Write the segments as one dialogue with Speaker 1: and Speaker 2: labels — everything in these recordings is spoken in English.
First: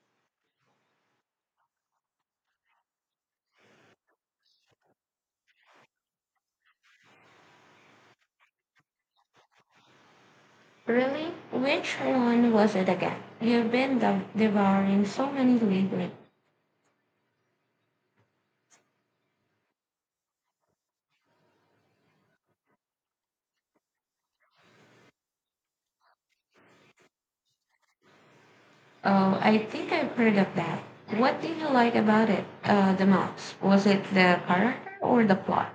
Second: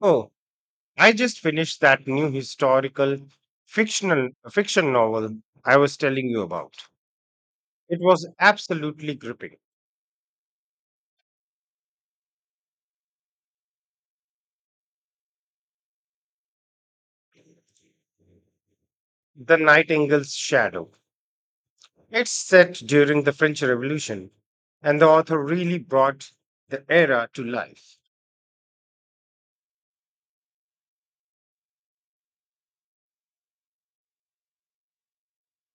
Speaker 1: Oh, I just finished that new historical fiction novel I was telling you about. It was absolutely gripping.
Speaker 2: Really? Which one was it again? You've been devouring so many lately.
Speaker 1: The Nightingale's Shadow. It's set during the French Revolution, and the author really brought the era to life.
Speaker 2: Oh, I think I've heard of that. What did you like about it the most? Was it the character or the plot?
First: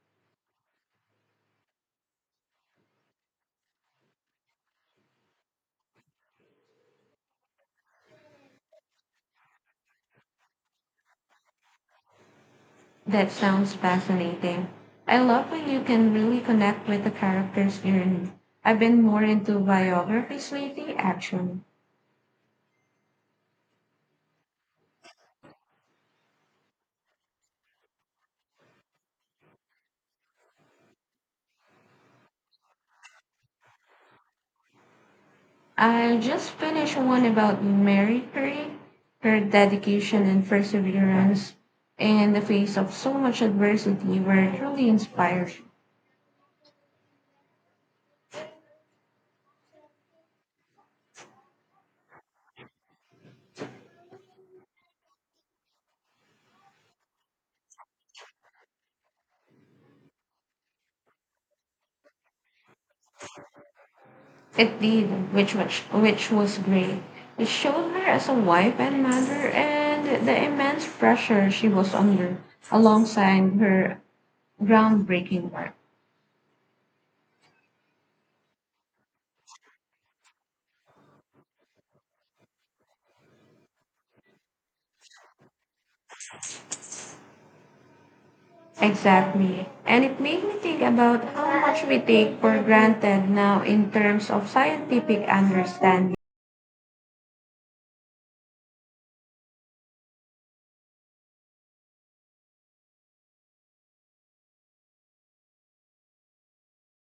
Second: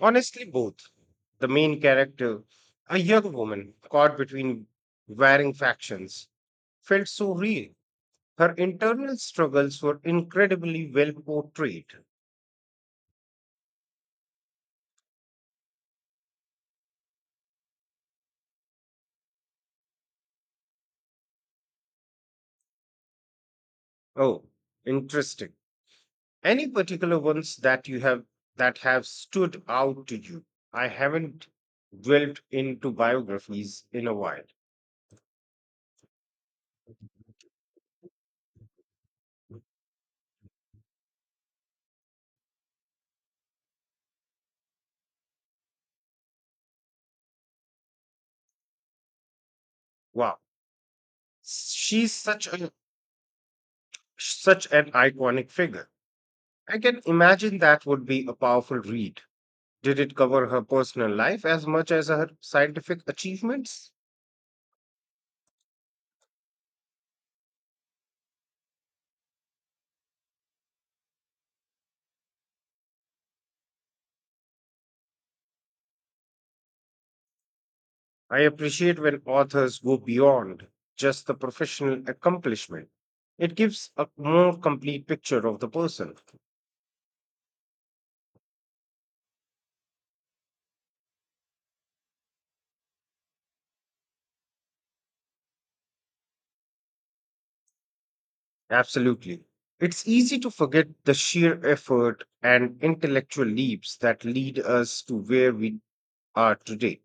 Speaker 1: Honestly, both. The main character, a young woman caught between varying factions, felt so real. Her internal struggles were incredibly well portrayed.
Speaker 2: That sounds fascinating. I love when you can really connect with the character's journey. I've been more into biographies lately, actually.
Speaker 1: Oh, interesting. Any particular ones that you have that have stood out to you? I haven't dwelt into biographies in a while.
Speaker 2: I just finished one about Mary Curie, her dedication and perseverance in the face of so much adversity were truly inspiring.
Speaker 1: Wow, she's such an iconic figure. I can imagine that would be a powerful read. Did it cover her personal life as much as her scientific achievements?
Speaker 2: It did, which was great. It showed her as a wife and mother and the immense pressure she was under alongside her groundbreaking work.
Speaker 1: I appreciate when authors go beyond just the professional accomplishment. It gives a more complete picture of the person.
Speaker 2: Exactly. And it made me think about how much we take for granted now in terms of scientific understanding.
Speaker 1: Absolutely. It's easy to forget the sheer effort and intellectual leaps that lead us to where we are today.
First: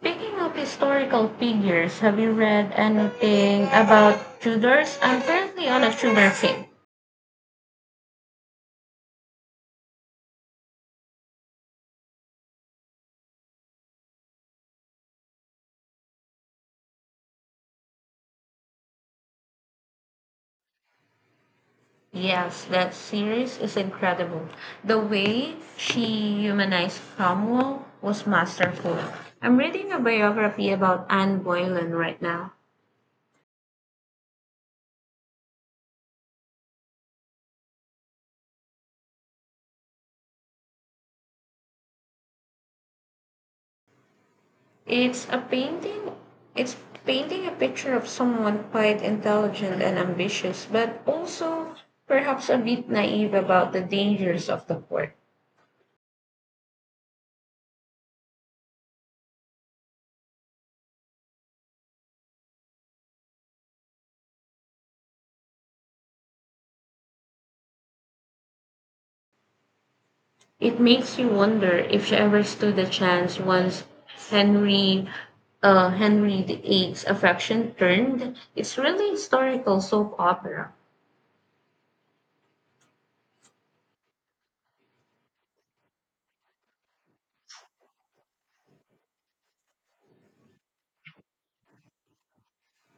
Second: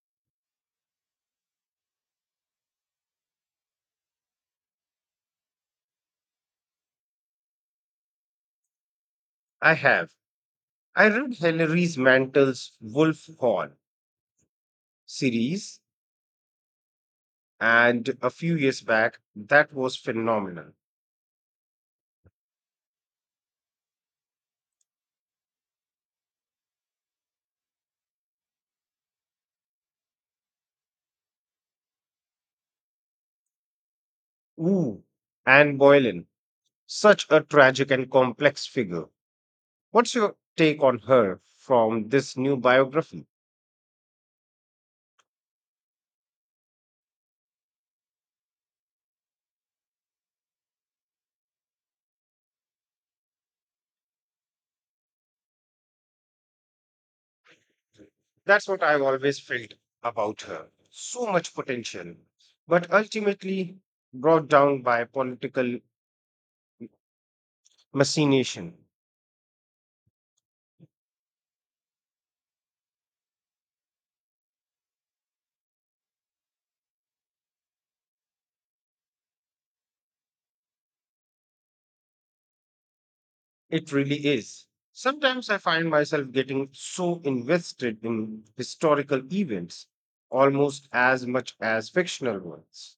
Speaker 2: Speaking of historical figures, have you read anything about Tudors? I'm currently on a Tudor kick.
Speaker 1: I have. I read Hilary Mantel's Wolf Hall series, and a few years back, that was phenomenal.
Speaker 2: Yes, that series is incredible. The way she humanized Cromwell was masterful. I'm reading a biography about Anne Boleyn right now.
Speaker 1: Ooh, Anne Boleyn, such a tragic and complex figure. What's your take on her from this new biography?
Speaker 2: It's a painting. It's painting a picture of someone quite intelligent and ambitious, but also perhaps a bit naive about the dangers of the court.
Speaker 1: That's what I've always felt about her. So much potential, but ultimately brought down by political machination.
Speaker 2: It makes you wonder if she ever stood a chance once Henry Henry the Eighth's affection turned. It's really historical soap opera.
Speaker 1: It really is. Sometimes I find myself getting so invested in historical events, almost as much as fictional ones.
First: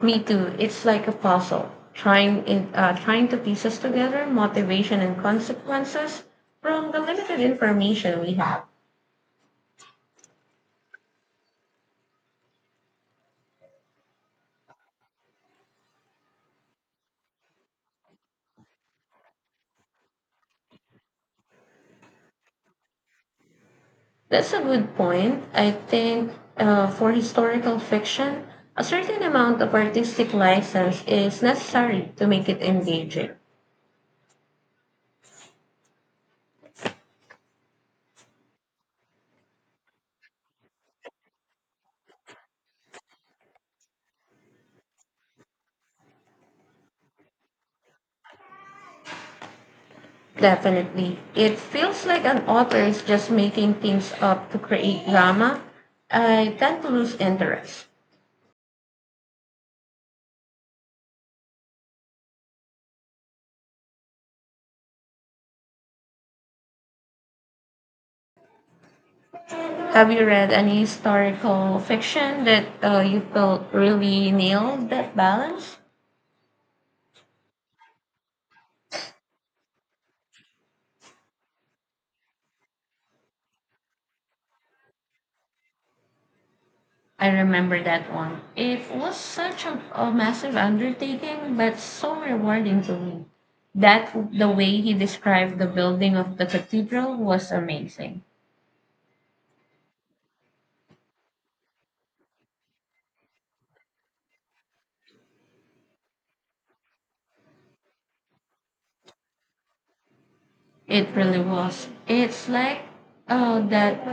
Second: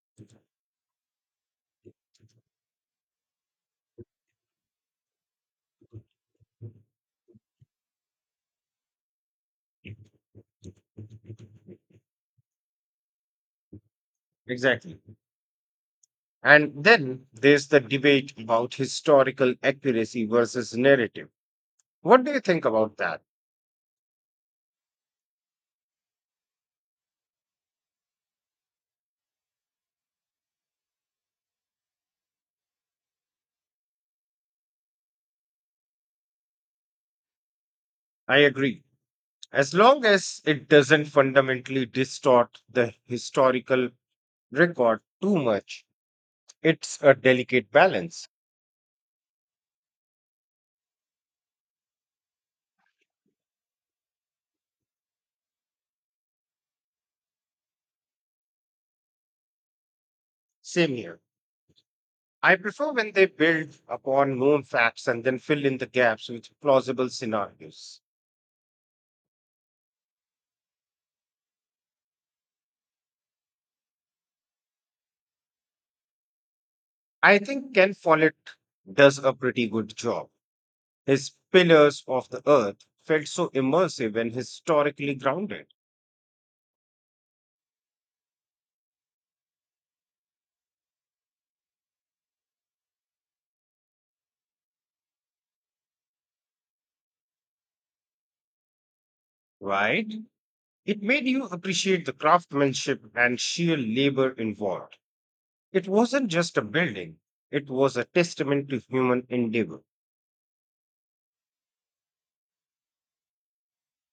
Speaker 2: Me too. It's like a puzzle, trying to pieces together motivation and consequences from the limited information we have.
Speaker 1: Exactly. And then there's the debate about historical accuracy versus narrative. What do you think about that?
Speaker 2: That's a good point. I think for historical fiction, a certain amount of artistic license is necessary to make it engaging.
Speaker 1: I agree. As long as it doesn't fundamentally distort the historical record too much, it's a delicate balance.
Speaker 2: Definitely. It feels like an author is just making things up to create drama. I tend to lose interest.
Speaker 1: Same here. I prefer when they build upon known facts and then fill in the gaps with plausible scenarios.
Speaker 2: Have you read any historical fiction that you felt really nailed that balance?
Speaker 1: I think Ken Follett does a pretty good job. His Pillars of the Earth felt so immersive and historically grounded,
Speaker 2: I remember that one. It was such a massive undertaking, but so rewarding to me. That the way he described the building of the cathedral was amazing.
Speaker 1: right? It made you appreciate the craftsmanship and sheer labor involved. It wasn't just a building, it was a testament to human endeavor.
Speaker 2: It really was. It's like that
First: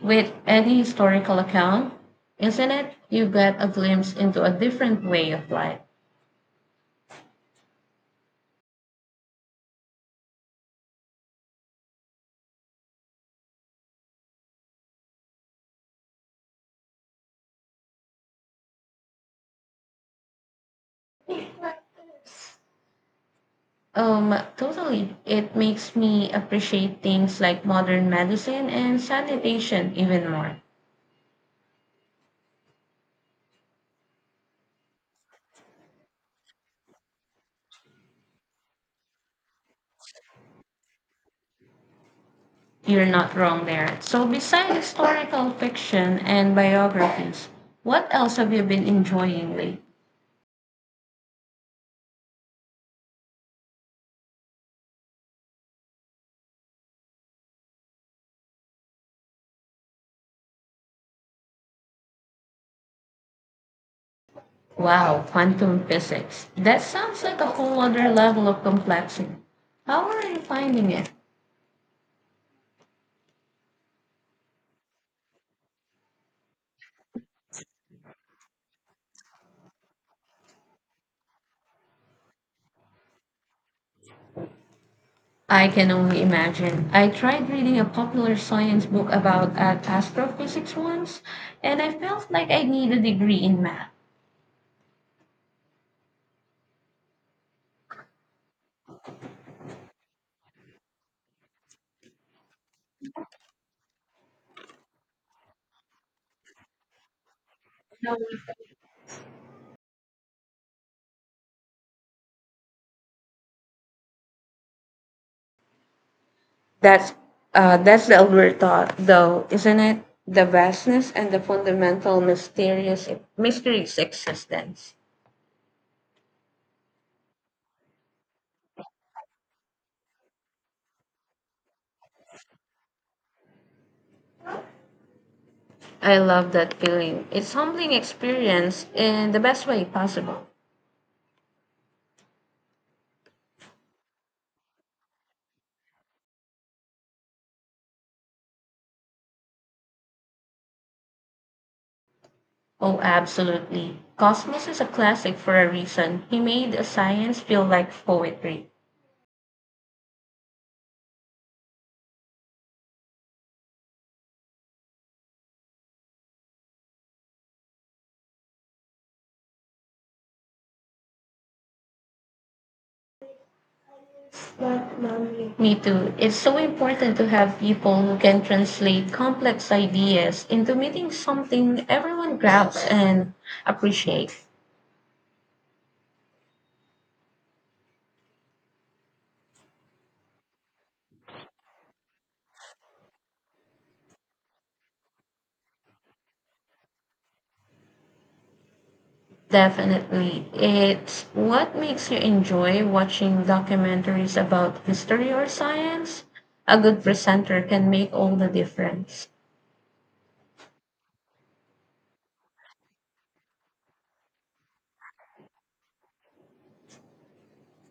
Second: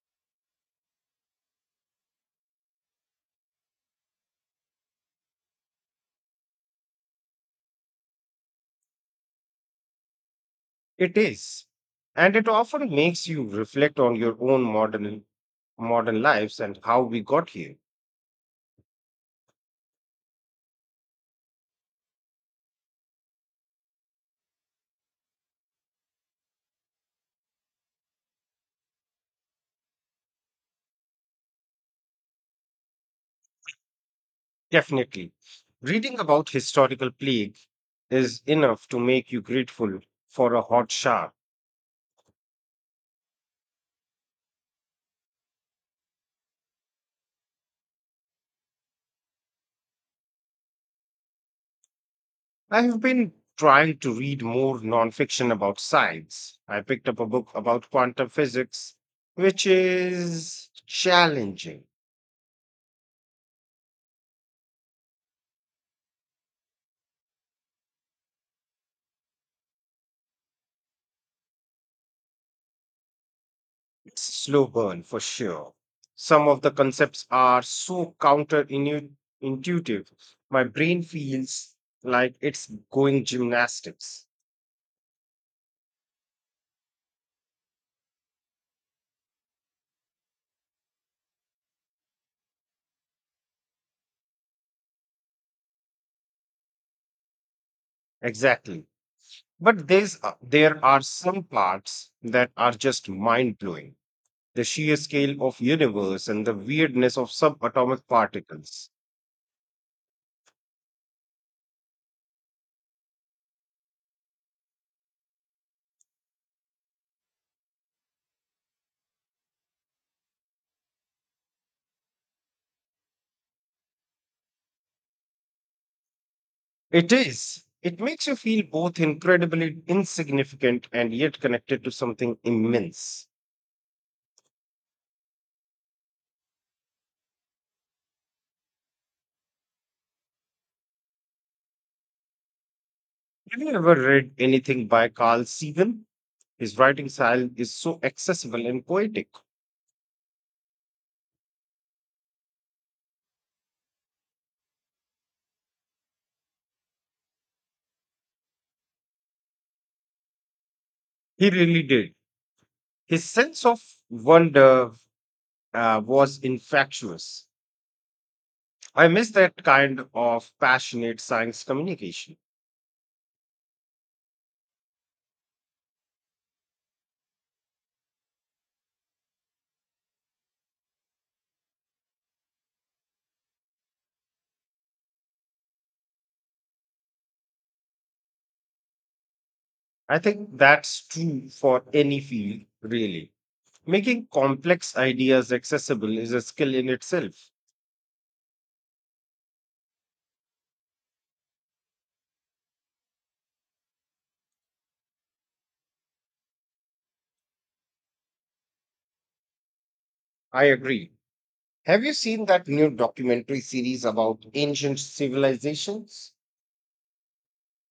Speaker 2: with any historical account, isn't it? You get a glimpse into a different way of life.
Speaker 1: It is. And it often makes you reflect on your own modern lives and how we got here.
Speaker 2: Totally. It makes me appreciate things like modern medicine and sanitation even more.
Speaker 1: Definitely. Reading about historical plague is enough to make you grateful for a hot shower.
Speaker 2: You're not wrong there. So, besides historical fiction and biographies, what else have you been enjoying lately?
Speaker 1: I have been trying to read more nonfiction about science. I picked up a book about quantum physics, which is challenging.
Speaker 2: Wow, quantum physics. That sounds like a whole other level of complexity. How are you finding it?
Speaker 1: It's a slow burn for sure. Some of the concepts are so counterintuitive. My brain feels like it's going gymnastics.
Speaker 2: I can only imagine. I tried reading a popular science book about astrophysics once, and I felt like I need a degree in math.
Speaker 1: Exactly. But there are some parts that are just mind blowing. The sheer scale of universe and the weirdness of subatomic particles.
Speaker 2: That's that's the older thought, though, isn't it? The vastness and the fundamental mysterious existence.
Speaker 1: It is. It makes you feel both incredibly insignificant and yet connected to something immense.
Speaker 2: I love that feeling. It's humbling experience in the best way possible.
Speaker 1: Have you ever read anything by Carl Sagan? His writing style is so accessible and poetic.
Speaker 2: Oh, absolutely. Cosmos is a classic for a reason. He made science feel like poetry.
Speaker 1: He really did. His sense of wonder was infectious. I miss that kind of passionate science communication.
Speaker 2: Me too. It's so important to have people who can translate complex ideas into meaning something everyone grabs and appreciates.
Speaker 1: I think that's true for any field, really. Making complex ideas accessible is a skill in itself.
Speaker 2: Definitely. It's what makes you enjoy watching documentaries about history or science. A good presenter can make all the difference.
Speaker 1: I agree. Have you seen that new documentary series about ancient civilizations?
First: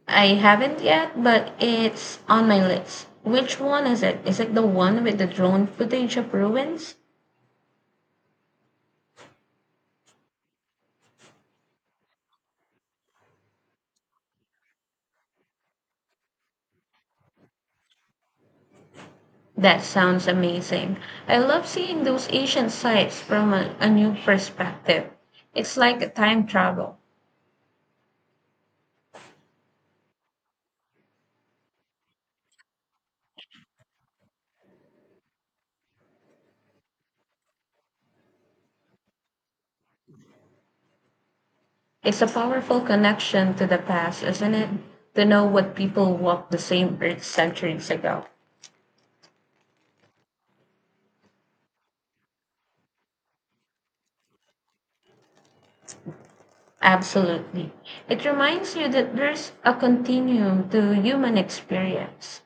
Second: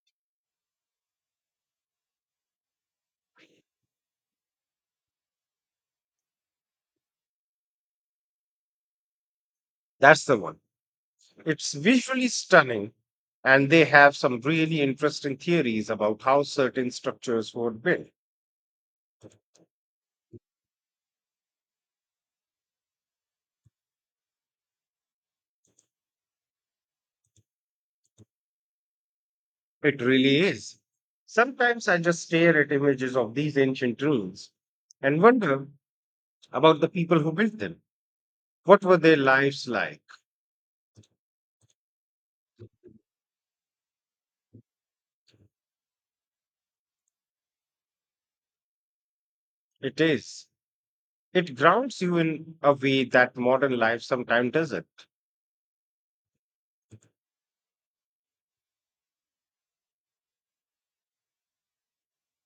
Speaker 2: I haven't yet, but it's on my list. Which one is it? Is it the one with the drone footage of ruins?
Speaker 1: That's the one. It's visually stunning, and they have some really interesting theories about how certain structures were built.
Speaker 2: That sounds amazing. I love seeing those ancient sites from a new perspective. It's like a time travel.
Speaker 1: It really is. Sometimes I just stare at images of these ancient ruins and wonder about the people who built them. What were their lives like?
Speaker 2: It's a powerful connection to the past, isn't it? To know what people walked the same earth centuries ago.
Speaker 1: It is. It grounds you in a way that modern life sometimes doesn't.
Speaker 2: Absolutely. It reminds you that there's a continuum to human experience.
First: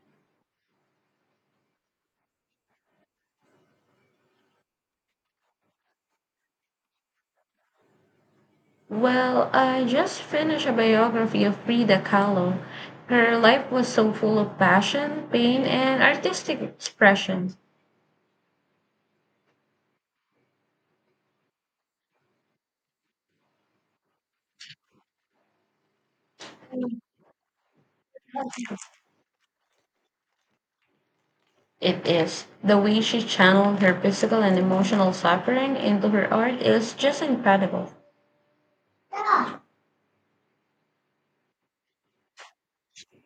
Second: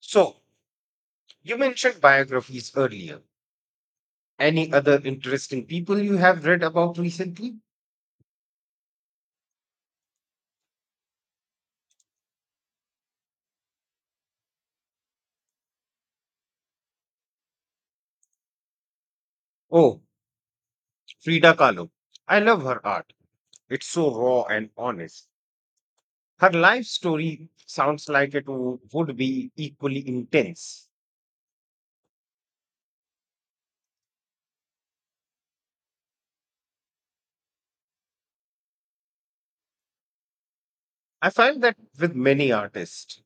Speaker 1: So, you mentioned biographies earlier. Any other interesting people you have read about recently?
Speaker 2: Well, I just finished a biography of Frida Kahlo. Her life was so full of passion, pain, and artistic expression.
Speaker 1: Oh, Frida Kahlo. I love her art. It's so raw and honest. Her life story sounds like would be equally intense.
Speaker 2: It is. The way she channeled her physical and emotional suffering into her art is just incredible.
Speaker 1: I find that with many artists,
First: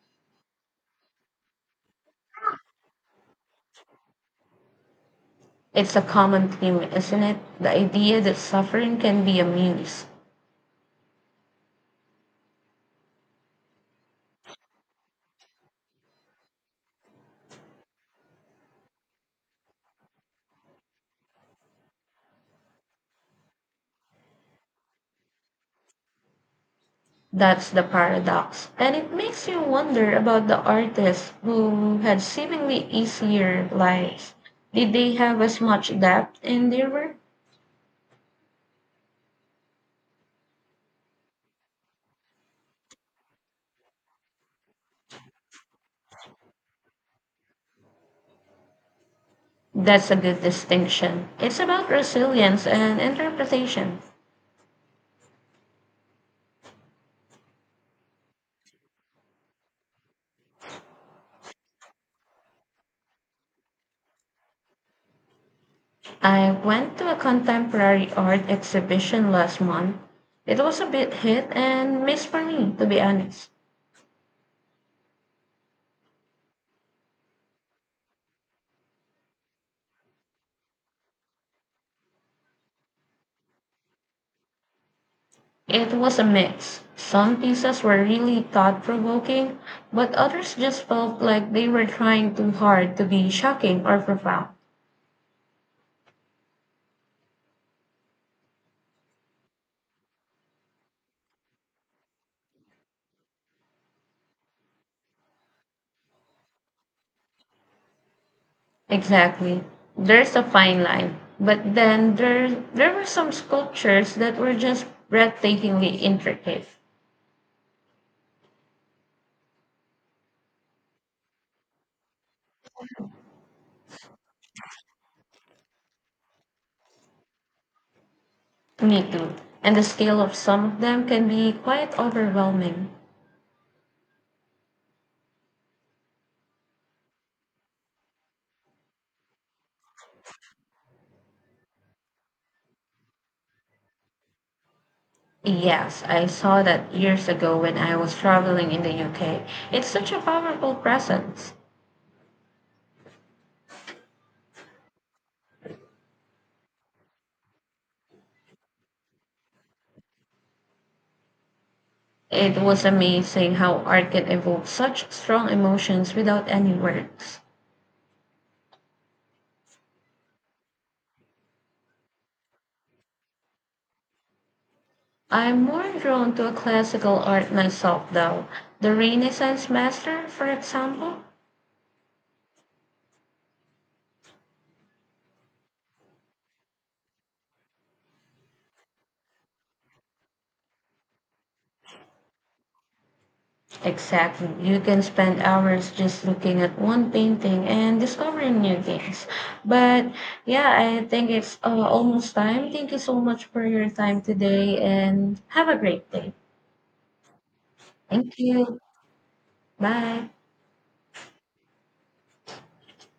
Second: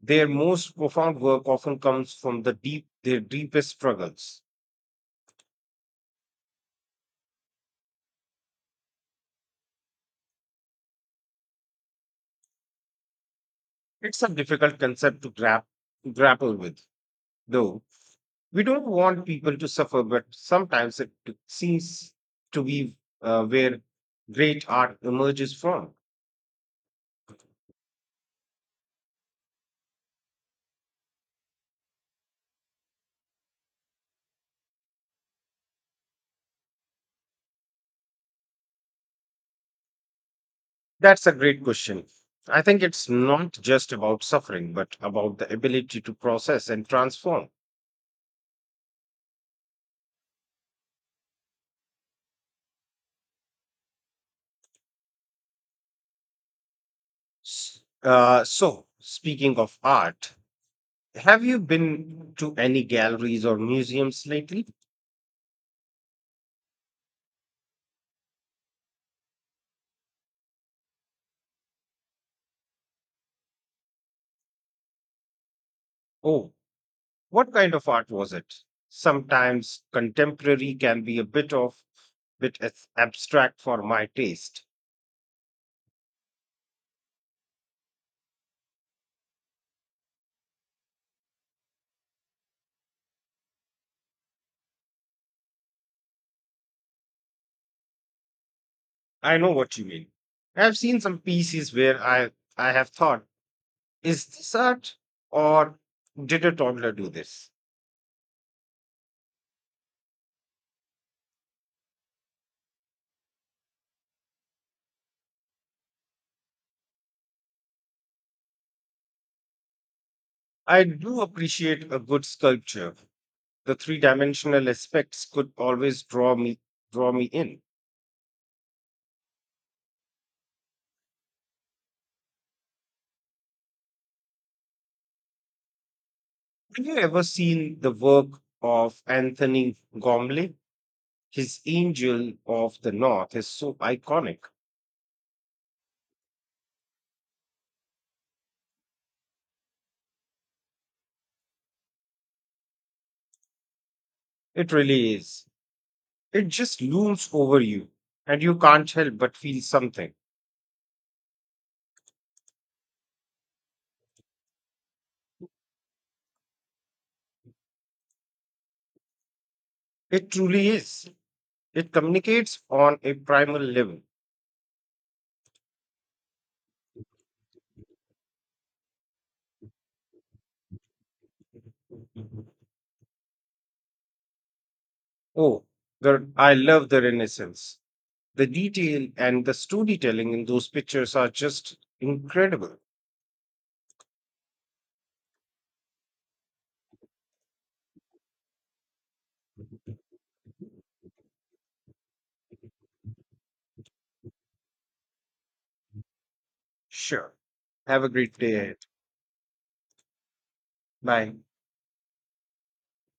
Speaker 1: their most profound work often comes from their deepest struggles.
Speaker 2: It's a common theme, isn't it? The idea that suffering can be a muse.
Speaker 1: It's a difficult concept to grapple with, though. We don't want people to suffer, but sometimes seems to be where great art emerges from.
Speaker 2: That's the paradox. And it makes you wonder about the artists who had seemingly easier lives. Did they have as much depth in their work?
Speaker 1: That's a great question. I think it's not just about suffering, but about the ability to process and transform.
Speaker 2: That's a good distinction. It's about resilience and interpretation.
Speaker 1: So, speaking of art, have you been to any galleries or museums lately?
Speaker 2: I went to a contemporary art exhibition last month. It was a bit hit and miss for me, to be honest.
Speaker 1: Oh, what kind of art was it? Sometimes contemporary can be a bit of bit as abstract for my taste.
Speaker 2: It was a mix. Some pieces were really thought provoking, but others just felt like they were trying too hard to be shocking or profound.
Speaker 1: I know what you mean. I've seen some pieces where I have thought, is this art or did a toddler do this?
Speaker 2: Exactly. There's a fine line. But then there were some sculptures that were just breathtakingly intricate.
Speaker 1: I do appreciate a good sculpture, the three-dimensional aspects could always draw me in.
Speaker 2: Me too. And the scale of some of them can be quite overwhelming.
Speaker 1: Have you ever seen the work of Anthony Gormley? His Angel of the North is so iconic.
Speaker 2: Yes, I saw that years ago when I was traveling in the UK. It's such a powerful presence.
Speaker 1: It really is. It just looms over you, and you can't help but feel something.
Speaker 2: It was amazing how art can evoke such strong emotions without any words.
Speaker 1: It truly is. It communicates on a primal level.
Speaker 2: I'm more drawn to a classical art myself, though. The Renaissance master, for example.
Speaker 1: Oh, I love the Renaissance. The detail and the storytelling in those pictures are just incredible.
Speaker 2: Exactly. You can spend hours just looking at one painting and discovering new things. But yeah, I think it's almost time. Thank you so much for your time today and have a great day.
Speaker 1: Sure. Have a great
Speaker 2: Thank
Speaker 1: day
Speaker 2: you.
Speaker 1: ahead.
Speaker 2: Bye.
Speaker 1: Bye.